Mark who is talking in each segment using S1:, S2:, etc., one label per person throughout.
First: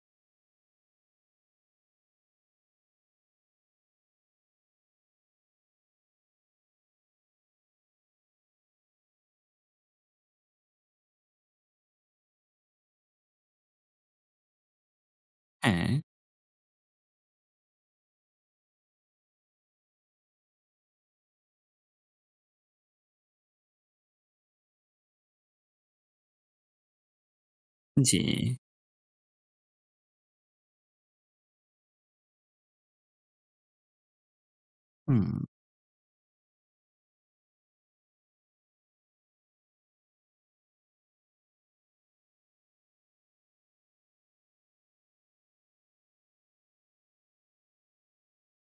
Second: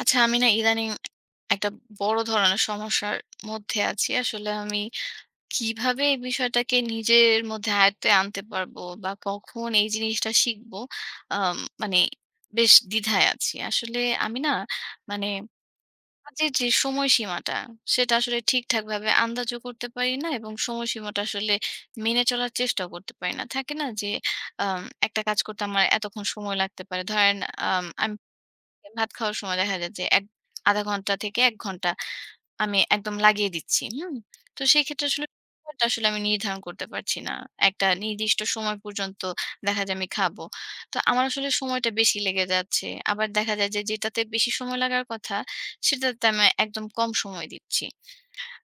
S1: আচ্ছা আমি না ইদানিং একটা বড় ধরনের সমস্যার মধ্যে আছি। আসলে আমি কিভাবে এই বিষয়টাকে নিজের মধ্যে আয়ত্তে আনতে পারবো বা কখন এই জিনিসটা শিখবো আম মানে বেশ দ্বিধায় আছি। আসলে আমি না মানে
S2: হ্যাঁ,
S1: কাজের যে সময়সীমাটা সেটা আসলে ঠিকঠাকভাবে আন্দাজও করতে পারি না এবং সময়সীমাটা আসলে মেনে চলার চেষ্টাও করতে পারি না। থাকে না যে আম একটা কাজ করতে আমার এতক্ষণ সময় লাগতে পারে। ধরেন আম
S2: জি।
S1: ভাত খাওয়ার সময় দেখা যায় যে এক ০.৫ ঘন্টা থেকে ১ ঘন্টা আমি একদম লাগিয়ে দিচ্ছি। হুম? তো সেক্ষেত্রে
S2: হুম,
S1: আসলে সময়টা আসলে আমি নির্ধারণ করতে পারছি না। একটা নির্দিষ্ট সময় পর্যন্ত দেখা যায় আমি খাবো। তো আমার আসলে সময়টা বেশি লেগে যাচ্ছে। আবার দেখা যায় যে যেটাতে বেশি সময় লাগার কথা সেটাতে আমি একদম কম সময় দিচ্ছি।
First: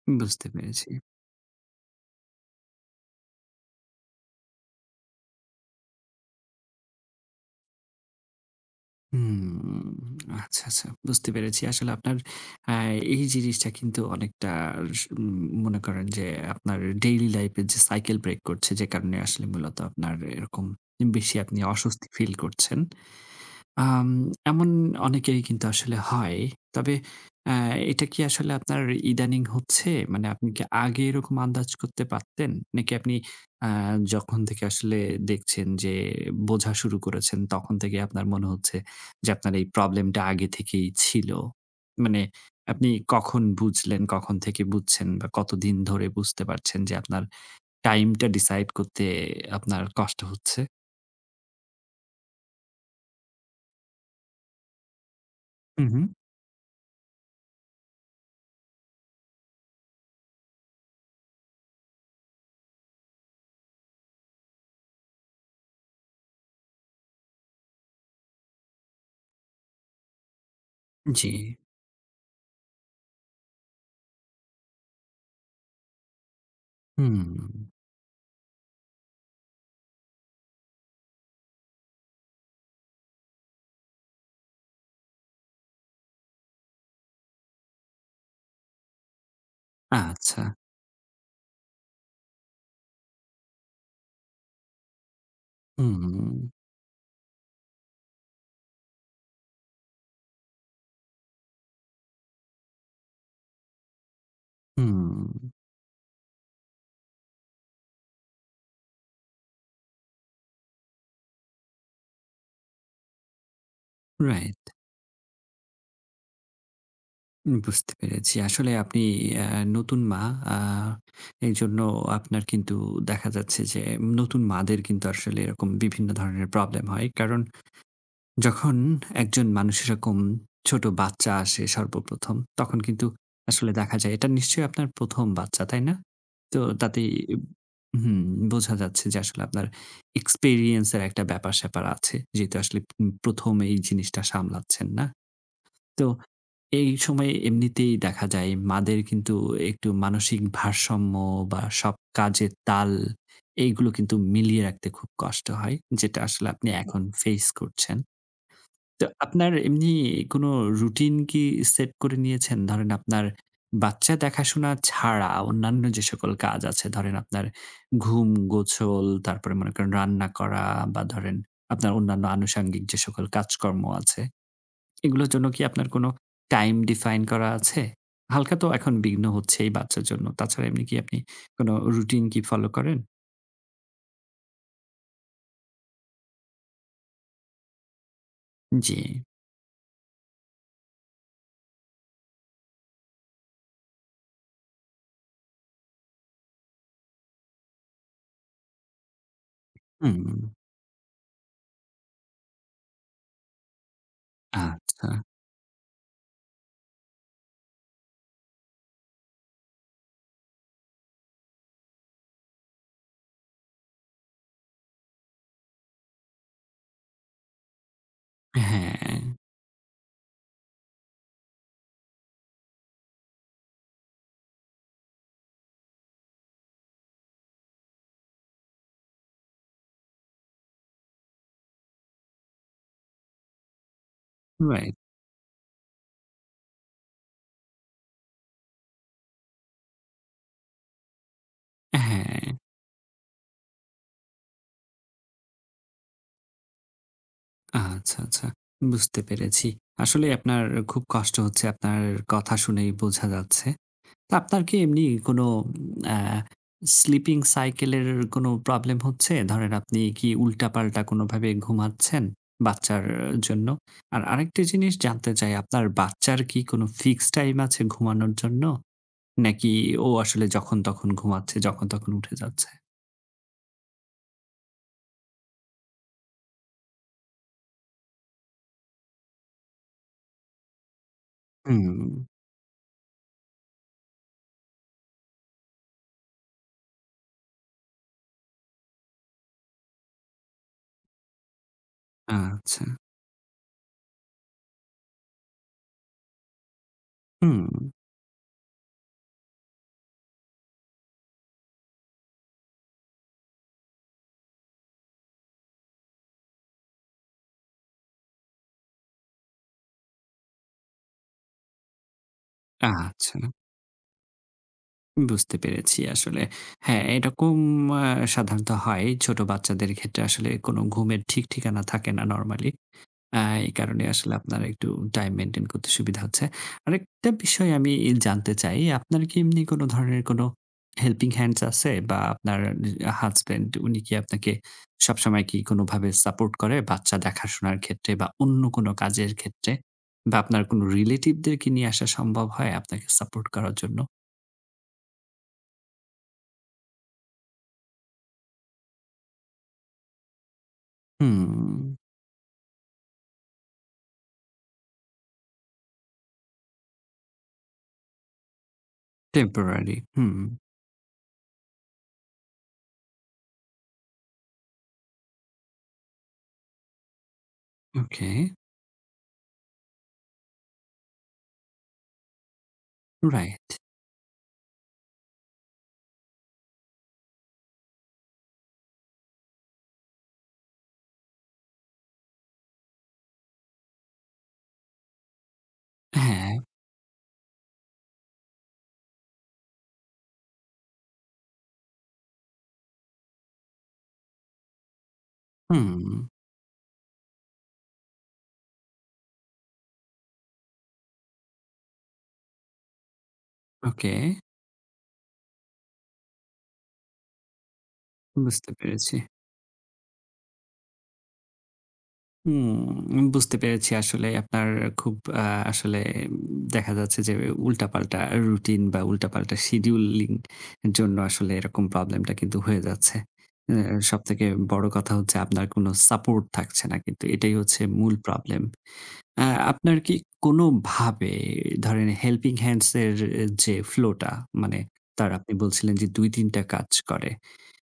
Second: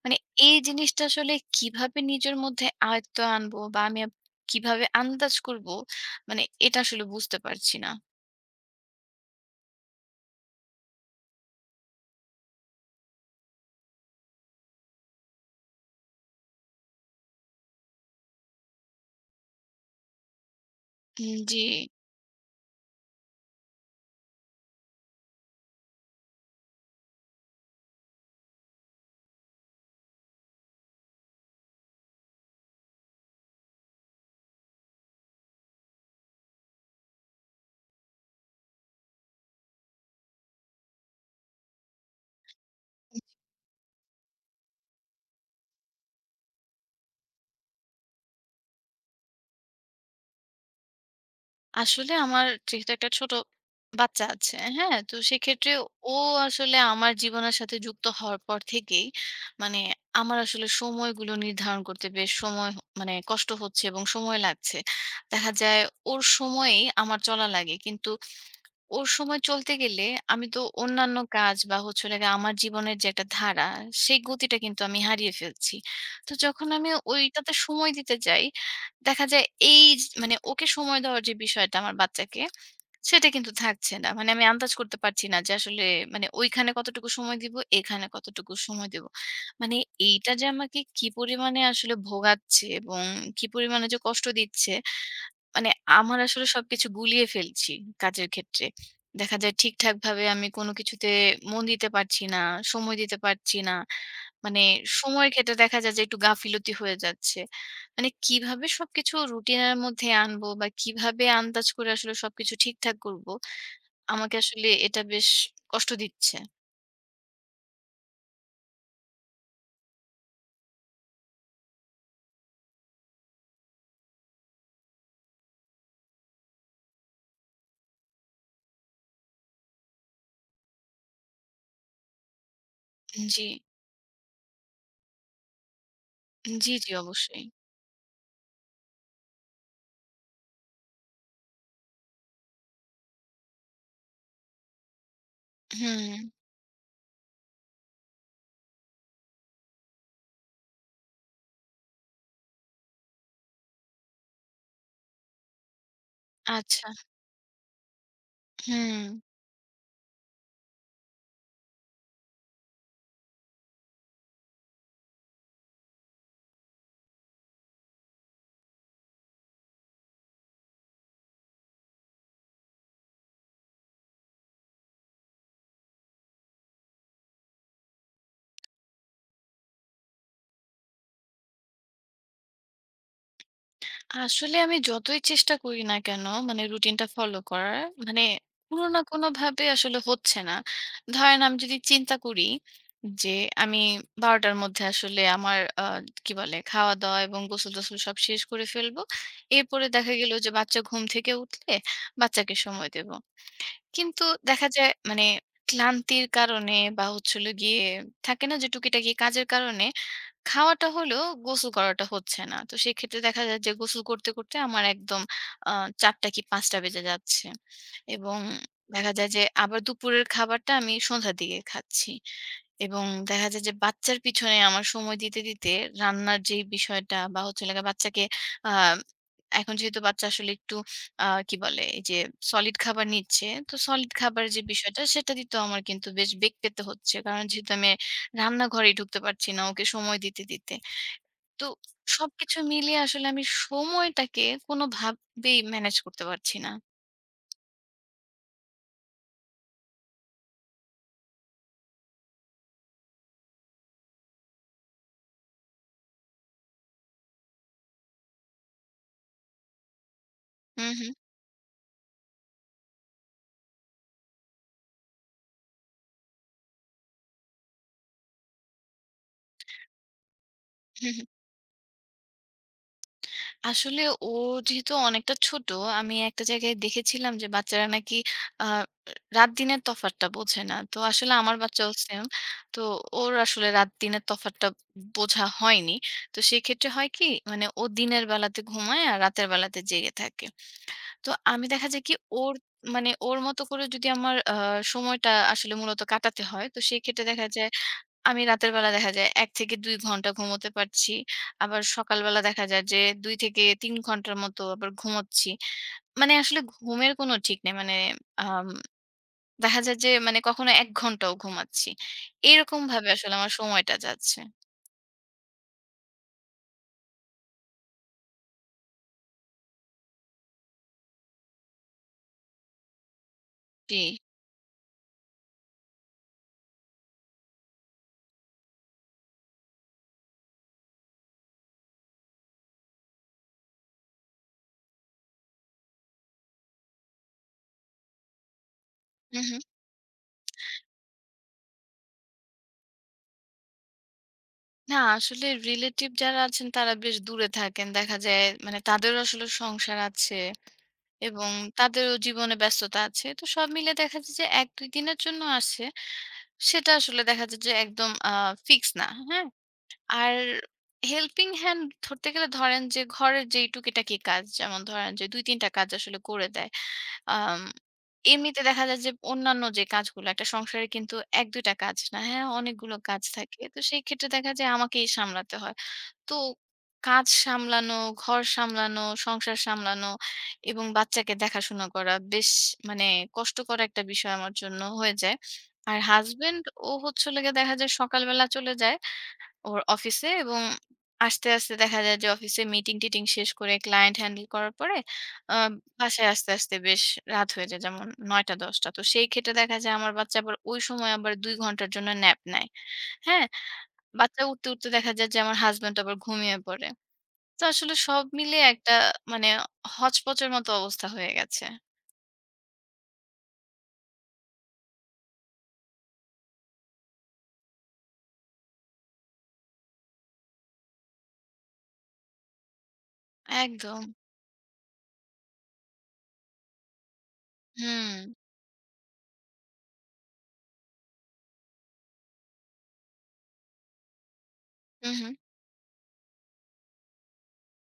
S1: মানে
S2: বুঝতে
S1: এই
S2: পেরেছি।
S1: জিনিসটা আসলে কিভাবে নিজের মধ্যে আয়ত্তে আনবো বা আমি কিভাবে আন্দাজ করব মানে এটা আসলে বুঝতে পারছি না।
S2: হুম, আচ্ছা, আচ্ছা বুঝতে পেরেছি। আসলে আপনার আ এই জিনিসটা কিন্তু অনেকটা স উম মনে করেন যে আপনার ডেইলি লাইফ এর যে সাইকেল ব্রেক করছে যে কারণে আসলে মূলত আপনার এরকম বেশি আপনি
S1: জি।
S2: অস্বস্তি ফিল করছেন। আম এমন অনেকেরই কিন্তু আসলে হয়। তবে অ্যা এটা কি আসলে আপনার ইদানিং হচ্ছে? মানে আপনি কি আগে এরকম আন্দাজ করতে পারতেন? নাকি আপনি আ যখন থেকে আসলে দেখছেন যে বোঝা শুরু করেছেন, তখন থেকে আপনার মনে হচ্ছে যে আপনার এই প্রবলেমটা আগে থেকেই ছিল? মানে আপনি কখন বুঝলেন, কখন থেকে বুঝছেন বা কতদিন ধরে বুঝতে পারছেন যে আপনার টাইমটা ডিসাইড করতে আপনার কষ্ট হচ্ছে?
S1: আসলে আমার যেহেতু একটা ছোট বাচ্চা আছে, হ্যাঁ? তো সেক্ষেত্রে
S2: হু, হু।
S1: ও আসলে আমার জীবনের সাথে যুক্ত হওয়ার পর থেকেই মানে আমার আসলে সময়গুলো নির্ধারণ করতে বেশ সময় মানে কষ্ট হচ্ছে এবং সময় লাগছে। দেখা যায় ওর সময়েই আমার চলা লাগে। কিন্তু ওর সময় চলতে গেলে আমি তো অন্যান্য
S2: জি।
S1: কাজ বা হচ্ছে হলো গিয়ে আমার জীবনের যে একটা ধারা, সেই গতিটা কিন্তু আমি হারিয়ে ফেলছি। তো যখন আমি
S2: হুম,
S1: ওইটাতে সময় দিতে যাই দেখা যায় এই মানে ওকে সময় দেওয়ার যে বিষয়টা আমার বাচ্চাকে, সেটা কিন্তু থাকছে না। মানে আমি আন্দাজ করতে পারছি না যে আসলে মানে ওইখানে কতটুকু সময় দিব, এখানে কতটুকু সময় দিব। মানে এইটা
S2: আচ্ছা।
S1: যে আমাকে কি পরিমাণে আসলে ভোগাচ্ছে এবং কি পরিমাণে যে কষ্ট দিচ্ছে মানে আমার আসলে
S2: হুম,
S1: সবকিছু গুলিয়ে ফেলছি কাজের ক্ষেত্রে। দেখা যায় ঠিকঠাকভাবে আমি কোনো কিছুতে মন দিতে পারছি না, সময় দিতে পারছি না। মানে
S2: হুম,
S1: সময়ের ক্ষেত্রে দেখা যায় যে একটু গাফিলতি হয়ে যাচ্ছে। মানে কিভাবে সবকিছু রুটিনের মধ্যে আনবো বা কিভাবে আন্দাজ করে আসলে সবকিছু ঠিকঠাক করব, আমাকে
S2: রাইট।
S1: আসলে এটা বেশ কষ্ট দিচ্ছে।
S2: বুঝতে পেরেছি। আসলে আপনি অ্যা নতুন মা, আ এইজন্য আপনার কিন্তু দেখা যাচ্ছে যে নতুন মাদের কিন্তু আসলে এরকম বিভিন্ন ধরনের প্রবলেম হয়। কারণ যখন একজন মানুষ এরকম ছোট বাচ্চা আসে সর্বপ্রথম, তখন কিন্তু
S1: জি,
S2: আসলে দেখা যায় এটা নিশ্চয়ই আপনার ১ম বাচ্চা, তাই না? তো
S1: জি, জি
S2: তাতেই
S1: অবশ্যই।
S2: হুম, বোঝা যাচ্ছে যে আসলে আপনার এক্সপেরিয়েন্স এর একটা ব্যাপার-স্যাপার আছে। যেহেতু আসলে ১ম এই জিনিসটা সামলাচ্ছেন, না? তো
S1: হুম,
S2: এই সময়ে এমনিতেই দেখা যায় মাদের কিন্তু একটু মানসিক ভারসাম্য বা সব কাজের তাল এইগুলো কিন্তু মিলিয়ে রাখতে খুব কষ্ট হয়। যেটা আসলে আপনি
S1: আচ্ছা।
S2: এখন ফেস করছেন। তো
S1: হুম।
S2: আপনার এমনি কোনো রুটিন কি সেট করে নিয়েছেন? ধরেন আপনার বাচ্চা দেখাশোনা ছাড়া অন্যান্য যে সকল কাজ আছে ধরেন আপনার ঘুম, গোছল, তারপরে মনে করেন রান্না করা বা ধরেন আপনার অন্যান্য আনুষঙ্গিক যে সকল কাজকর্ম আছে এগুলোর জন্য কি আপনার কোনো টাইম ডিফাইন করা আছে? হালকা তো এখন বিঘ্ন হচ্ছেই বাচ্চার জন্য। তাছাড়া এমনি কি আপনি কোনো রুটিন কি ফলো করেন?
S1: আসলে আমি যতই চেষ্টা করি না কেন মানে রুটিনটা ফলো করার মানে কোনো
S2: জি।
S1: না কোনো ভাবে আসলে হচ্ছে না ধরেন আমি যদি চিন্তা করি যে আমি ১২টার মধ্যে আসলে আমার কি বলে খাওয়া দাওয়া এবং গোসল টোসল সব শেষ করে ফেলবো এরপরে দেখা
S2: হুম,
S1: গেল যে বাচ্চা ঘুম থেকে উঠলে বাচ্চাকে সময় দেব কিন্তু দেখা যায়
S2: আচ্ছা।
S1: মানে ক্লান্তির কারণে বা হচ্ছিল গিয়ে থাকে না যে টুকিটাকি কাজের কারণে খাওয়াটা হলেও গোসল করাটা হচ্ছে না। তো সেক্ষেত্রে দেখা যায় যে গোসল করতে, করতে আমার একদম আ ৪টা কি ৫টা বেজে যাচ্ছে। এবং দেখা
S2: হ্যাঁ,
S1: যায় যে আবার দুপুরের খাবারটা আমি সন্ধ্যার দিকে খাচ্ছি। এবং দেখা যায় যে বাচ্চার পিছনে আমার সময় দিতে, দিতে রান্নার যেই বিষয়টা বা হচ্ছে হলো গিয়ে বাচ্চাকে আ এখন যেহেতু বাচ্চা আসলে একটু কি বলে? এই যে সলিড খাবার নিচ্ছে। তো সলিড খাবারের যে
S2: রাইট।
S1: বিষয়টা সেটা দিতেও আমার কিন্তু বেশ বেগ পেতে হচ্ছে। কারণ যেহেতু আমি রান্নাঘরেই ঢুকতে পারছি না ওকে সময় দিতে, দিতে। তো
S2: হ্যাঁ,
S1: সবকিছু মিলিয়ে আসলে আমি সময়টাকে কোনোভাবেই ম্যানেজ করতে পারছি না।
S2: আচ্ছা, আচ্ছা। বুঝতে পেরেছি। আসলে আপনার খুব কষ্ট হচ্ছে আপনার কথা শুনেই বোঝা যাচ্ছে। তো আপনার কি এমনি কোনো আ স্লিপিং সাইকেল এর কোনো প্রবলেম হচ্ছে? ধরেন আপনি কি
S1: হুম,
S2: উল্টাপাল্টা
S1: হুম,
S2: কোনোভাবে ঘুমাচ্ছেন বাচ্চার জন্য? আর আরেকটি জিনিস জানতে চাই, আপনার বাচ্চার কি কোনো ফিক্সড টাইম আছে ঘুমানোর জন্য? নাকি ও আসলে যখন তখন
S1: হুম, হুম।
S2: ঘুমাচ্ছে, যখন তখন উঠে যাচ্ছে?
S1: আসলে ও যেহেতু অনেকটা ছোট, আমি একটা জায়গায় দেখেছিলাম যে বাচ্চারা নাকি আ রাত-দিনের তফাৎটা বোঝে না। তো আসলে আমার বাচ্চাও
S2: হুম,
S1: সেম। তো ওর আসলে রাত-দিনের তফাৎটা বোঝা হয়নি। তো সেক্ষেত্রে হয় কি? মানে ও দিনের বেলাতে ঘুমায় আর রাতের বেলাতে জেগে থাকে। তো আমি দেখা যায় কি ওর
S2: আচ্ছা।
S1: মানে ওর মতো করে যদি আমার সময়টা আসলে মূলত কাটাতে হয়, তো সেক্ষেত্রে দেখা যায়
S2: হুম,
S1: আমি রাতের বেলা দেখা যায় ১ থেকে ২ ঘন্টা ঘুমোতে পারছি। আবার সকালবেলা দেখা যায় যে ২ থেকে ৩ ঘন্টার মতো আবার ঘুমোচ্ছি। মানে আসলে ঘুমের কোনো ঠিক নেই। মানে আম দেখা যায় যে মানে কখনো ১ ঘন্টাও ঘুমাচ্ছি। এরকমভাবে
S2: আচ্ছা।
S1: আসলে আমার সময়টা যাচ্ছে।
S2: বুঝতে পেরেছি আসলে। হ্যাঁ, এরকম আ সাধারণত হয়। ছোট বাচ্চাদের ক্ষেত্রে আসলে কোনো ঘুমের ঠিক ঠিকানা থাকে না নরমালি। আ এই
S1: জি।
S2: কারণে আসলে আপনার একটু টাইম মেইনটেইন করতে সুবিধা হচ্ছে। আরেকটা বিষয় আমি জানতে চাই, আপনার কি এমনি কোন ধরনের কোন হেল্পিং হ্যান্ডস আছে? বা আপনার হাসব্যান্ড উনি কি আপনাকে সবসময় কি কোনভাবে সাপোর্ট করে বাচ্চা দেখাশোনার ক্ষেত্রে বা অন্য কোন কাজের
S1: হুম, হুম।
S2: ক্ষেত্রে? বা আপনার কোন রিলেটিভদের কি নিয়ে আসা সম্ভব হয় আপনাকে সাপোর্ট করার জন্য?
S1: না আসলে রিলেটিভ যারা আছেন তারা বেশ দূরে থাকেন। দেখা যায় মানে তাদেরও আসলে সংসার আছে। এবং
S2: হুম,
S1: তাদেরও জীবনে ব্যস্ততা আছে। তো সব মিলে দেখা যায় যে ১-২ দিনের জন্য আসে। সেটা আসলে দেখা যায় যে একদম ফিক্স না। হ্যাঁ?
S2: টেম্পোরারি।
S1: আর
S2: হুম,
S1: হেল্পিং হ্যান্ড ধরতে গেলে ধরেন যে ঘরের যেই টুকিটাকি কাজ যেমন ধরেন যে ২-৩ টা কাজ আসলে করে দেয়। আম
S2: ওকে,
S1: এমনিতে দেখা যায় যে অন্যান্য যে কাজগুলো একটা সংসারে কিন্তু ১-২ টা কাজ না। হ্যাঁ? অনেকগুলো কাজ থাকে।
S2: রাইট।
S1: তো সেই ক্ষেত্রে দেখা যায় আমাকেই সামলাতে হয়। তো কাজ সামলানো, ঘর সামলানো, সংসার সামলানো এবং বাচ্চাকে দেখাশোনা করা বেশ মানে কষ্টকর একটা বিষয় আমার জন্য হয়ে যায়। আর
S2: হ্যাঁ,
S1: হাসব্যান্ড ও হচ্ছে হলো গিয়ে দেখা যায় সকালবেলা চলে যায় ওর অফিসে এবং আসতে, আসতে দেখা যায় যে অফিসে মিটিং-টিটিং শেষ করে ক্লায়েন্ট হ্যান্ডেল করার পরে আ
S2: হুম,
S1: বাসায় আসতে, আসতে বেশ রাত হয়ে যায় যেমন ৯:০০-১০:০০। তো সেই ক্ষেত্রে দেখা যায় আমার বাচ্চা আবার ওই সময় আবার ২ ঘন্টার জন্য ন্যাপ নেয়। হ্যাঁ?
S2: ওকে,
S1: বাচ্চা উঠতে, উঠতে দেখা যায় যে আমার হাসব্যান্ড আবার ঘুমিয়ে পড়ে। তো আসলে সব মিলিয়ে
S2: বুঝতে
S1: একটা
S2: পেরেছি।
S1: মানে হচপচের মতো অবস্থা হয়ে গেছে।
S2: হুম, বুঝতে পেরেছি আসলে আপনার খুব আ আসলে দেখা যাচ্ছে যে উল্টাপাল্টা রুটিন বা উল্টাপাল্টা শিডিউলিং এর জন্য আসলে এরকম প্রবলেমটা কিন্তু হয়ে যাচ্ছে। অ্যা
S1: একদম।
S2: সবথেকে বড় কথা হচ্ছে আপনার কোনো সাপোর্ট থাকছে না কিন্তু এটাই হচ্ছে মূল
S1: হুম।
S2: প্রবলেম। আ আপনার কি কোনোভাবে ধরেন হেল্পিং হ্যান্ডস এর যে ফ্লো টা মানে
S1: হু, হু,
S2: তার আপনি বলছিলেন যে ২-৩ টা কাজ করে।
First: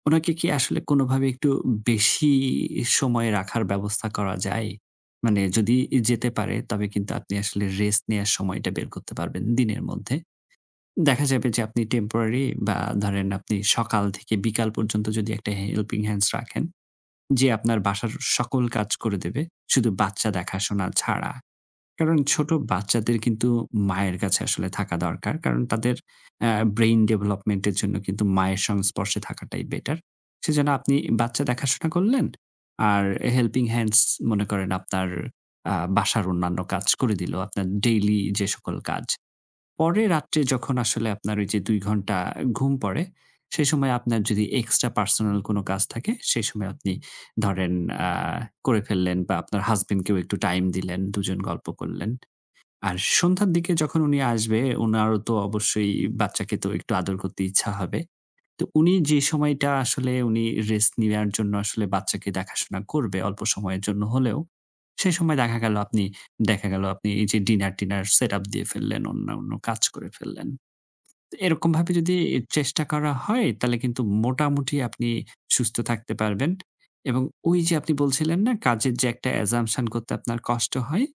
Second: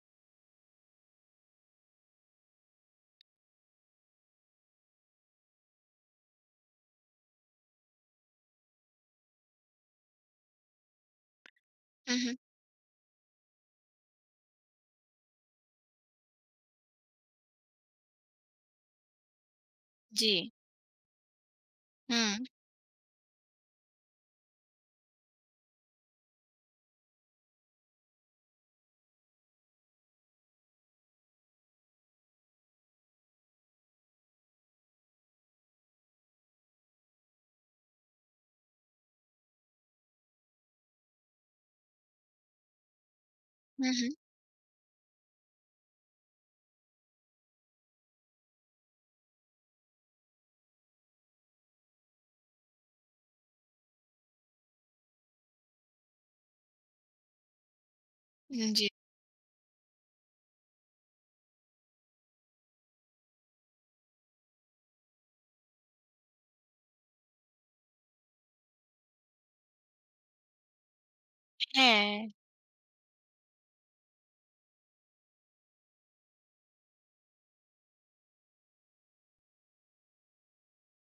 S2: উনাকে কি আসলে কোনোভাবে একটু বেশি সময় রাখার ব্যবস্থা করা যায়? মানে যদি যেতে পারে তবে কিন্তু আপনি আসলে রেস্ট নেয়ার সময়টা বের করতে পারবেন দিনের মধ্যে। দেখা যাবে যে আপনি
S1: হু, হু।
S2: টেম্পোরারি বা ধরেন আপনি সকাল থেকে বিকাল পর্যন্ত যদি একটা হেল্পিং হ্যান্ডস রাখেন, যে আপনার বাসার সকল কাজ করে দেবে। শুধু বাচ্চা
S1: জি।
S2: দেখাশোনা ছাড়া। কারণ
S1: হুম,
S2: ছোট বাচ্চাদের কিন্তু মায়ের কাছে আসলে থাকা দরকার। কারণ তাদের অ্যা ব্রেইন ডেভেলপমেন্ট এর জন্য কিন্তু মায়ের সংস্পর্শে থাকাটাই বেটার। সেজন্য আপনি বাচ্চা দেখাশোনা করলেন। আর হেল্পিং হ্যান্ডস মনে করেন আপনার বাসার অন্যান্য কাজ করে দিল। আপনার ডেইলি যে সকল কাজ। পরে রাত্রে যখন আসলে আপনার ওই যে ২ ঘন্টা ঘুম পড়ে, সেই
S1: হু,
S2: সময়
S1: হু।
S2: আপনার যদি এক্সট্রা পার্সোনাল কোনো কাজ থাকে, সেই সময় আপনি ধরেন আ করে ফেললেন বা আপনার হাসব্যান্ড কেও একটু টাইম দিলেন, ২ জন গল্প করলেন। আর সন্ধ্যার দিকে যখন উনি আসবে, উনারও তো অবশ্যই বাচ্চাকে তো একটু আদর করতে ইচ্ছা হবে। তো
S1: জি।
S2: উনি যে সময়টা আসলে উনি রেস্ট নেওয়ার জন্য আসলে বাচ্চাকে দেখাশোনা করবে অল্প সময়ের জন্য হলেও, সে সময় দেখা গেল আপনি দেখা গেল আপনি এই যে ডিনার-টিনার সেটআপ দিয়ে ফেললেন, অন্যান্য কাজ করে ফেললেন। এরকমভাবে
S1: হ্যাঁ,
S2: যদি চেষ্টা করা হয় তাহলে কিন্তু মোটামুটি আপনি সুস্থ থাকতে পারবেন। এবং ওই যে আপনি বলছিলেন না কাজের যে একটা assumption করতে আপনার কষ্ট হয়,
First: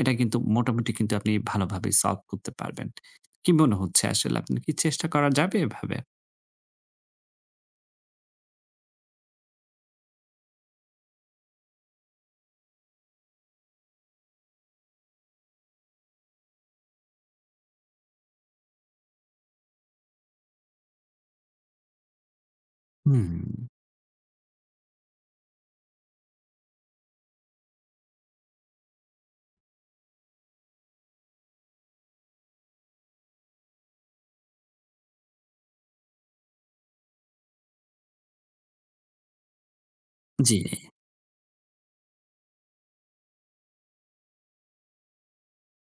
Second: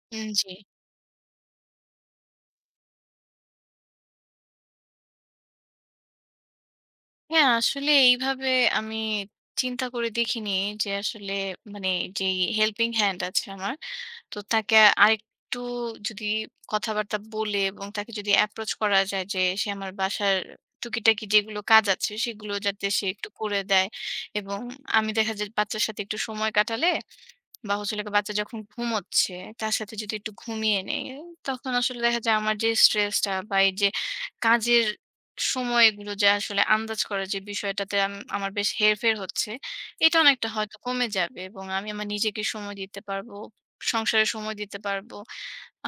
S2: এটা কিন্তু
S1: জি।
S2: মোটামুটি কিন্তু আপনি ভালোভাবে সলভ করতে পারবেন। কি মনে হচ্ছে আসলে আপনার কি চেষ্টা করা যাবে এভাবে?
S1: হ্যাঁ, আসলে এইভাবে আমি চিন্তা করে দেখিনি যে আসলে মানে যেই হেল্পিং হ্যান্ড আছে আমার তো তাকে আরেকটু যদি কথাবার্তা বলে এবং তাকে যদি অ্যাপ্রোচ করা যায় যে সে আমার বাসার টুকিটাকি যেগুলো কাজ আছে সেগুলো যাতে সে একটু
S2: হুম,
S1: করে দেয় এবং আমি দেখা যায় বাচ্চার সাথে একটু সময় কাটালে বা হচ্ছে হলো গিয়ে বাচ্চা যখন ঘুমোচ্ছে তার সাথে যদি একটু ঘুমিয়ে নেই তখন আসলে দেখা যায় আমার যে স্ট্রেসটা বা এই যে কাজের সময়গুলো যে আসলে আন্দাজ করার যে বিষয়টাতে আমার বেশ হেরফের হচ্ছে এটা অনেকটা
S2: জি।
S1: হয়তো
S2: জি,
S1: কমে যাবে এবং আমি আমার নিজেকে সময় দিতে পারবো সংসারে সময় দিতে পারবো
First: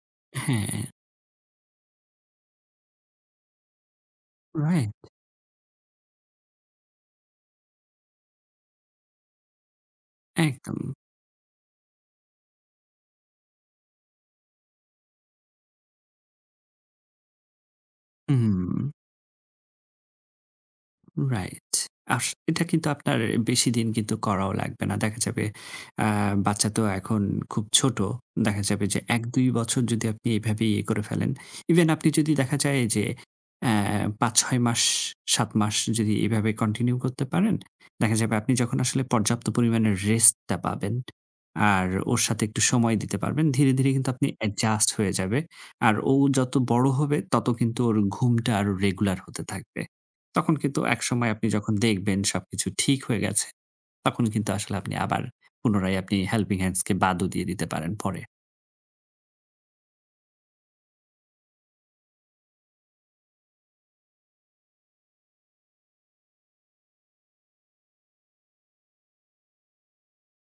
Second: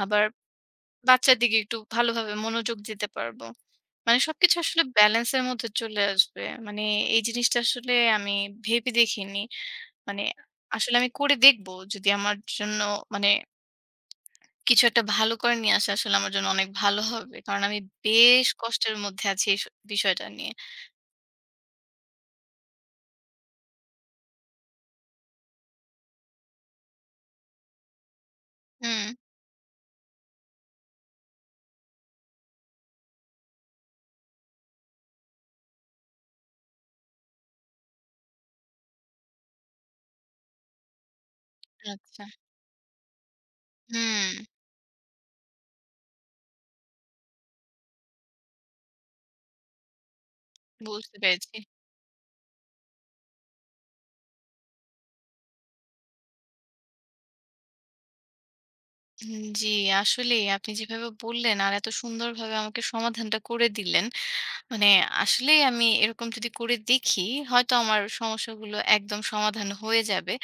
S1: আবার
S2: হ্যাঁ,
S1: বাচ্চার দিকে একটু ভালোভাবে মনোযোগ দিতে পারবো মানে সবকিছু আসলে
S2: রাইট
S1: ব্যালেন্সের মধ্যে চলে আসবে মানে এই জিনিসটা আসলে আমি ভেবে দেখিনি মানে
S2: একদম।
S1: আসলে আমি করে দেখব। যদি আমার জন্য মানে কিছু একটা ভালো করে নিয়ে আসে আসলে আমার জন্য অনেক ভালো হবে। কারণ আমি বেশ
S2: হুম।
S1: কষ্টের মধ্যে আছি এই বিষয়টা নিয়ে।
S2: রাইট। এটা কিন্তু আপনার বেশিদিন করাও লাগবে না। দেখা যাবে আ বাচ্চা তো এখন খুব ছোট। দেখা যাবে যে
S1: হুম,
S2: ১-২ বছর যদি আপনি এভাবে ইয়ে করে ফেলেন। ইভেন আপনি যদি দেখা যায় যে অ্যা ৫-৬ মাস, ৭ মাস যদি এভাবে কন্টিনিউ করতে পারেন, দেখা যাবে আপনি যখন আসলে পর্যাপ্ত পরিমাণে রেস্টটা পাবেন, আর ওর
S1: আচ্ছা।
S2: সাথে একটু সময় দিতে পারবেন। ধীরে, ধীরে কিন্তু
S1: হুম,
S2: আপনি অ্যাডজাস্ট হয়ে যাবে। আর ও যত বড় হবে তত কিন্তু ওর ঘুমটা আরো রেগুলার হতে থাকবে। তখন কিন্তু
S1: বুঝতে
S2: একসময় আপনি
S1: পেরেছি।
S2: যখন দেখবেন সবকিছু ঠিক হয়ে গেছে, তখন কিন্তু আসলে আপনি আবার পুনরায় আপনি হেল্পিং হ্যান্ডস কে বাদও দিয়ে দিতে পারেন পরে।
S1: জি, আসলেই আপনি যেভাবে বললেন আর এত সুন্দরভাবে আমাকে সমাধানটা করে দিলেন মানে আসলে আমি এরকম যদি করে দেখি হয়তো আমার সমস্যাগুলো একদম সমাধান হয়ে যাবে।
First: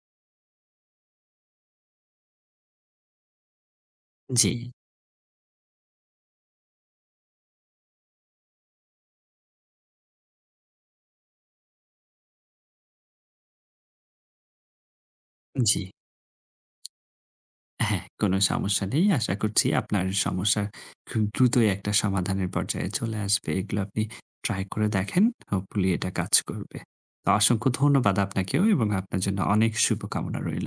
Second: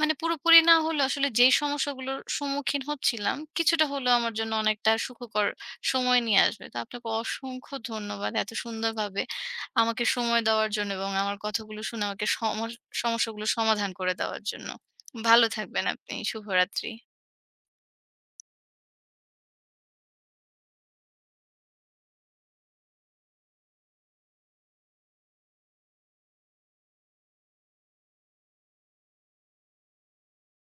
S1: মানে পুরোপুরি না হলেও আসলে যেই সমস্যাগুলোর সম্মুখীন হচ্ছিলাম কিছুটা হলেও আমার
S2: জি,
S1: জন্য অনেকটা সুখকর সময় নিয়ে আসবে। তো আপনাকে অসংখ্য ধন্যবাদ। এত সুন্দরভাবে আমাকে সময় দেওয়ার জন্য এবং আমার কথাগুলো শুনে আমাকে সমস্যাগুলো সমাধান করে দেওয়ার জন্য। ভালো
S2: জি।
S1: থাকবেন আপনি। শুভরাত্রি।
S2: হ্যাঁ, কোনো সমস্যা নেই। আশা করছি আপনার সমস্যা খুব দ্রুতই একটা সমাধানের পর্যায়ে চলে আসবে। এগুলো আপনি ট্রাই করে দেখেন। হোপফুলি এটা কাজ করবে। তো অসংখ্য ধন্যবাদ আপনাকেও এবং আপনার জন্য অনেক শুভকামনা রইল।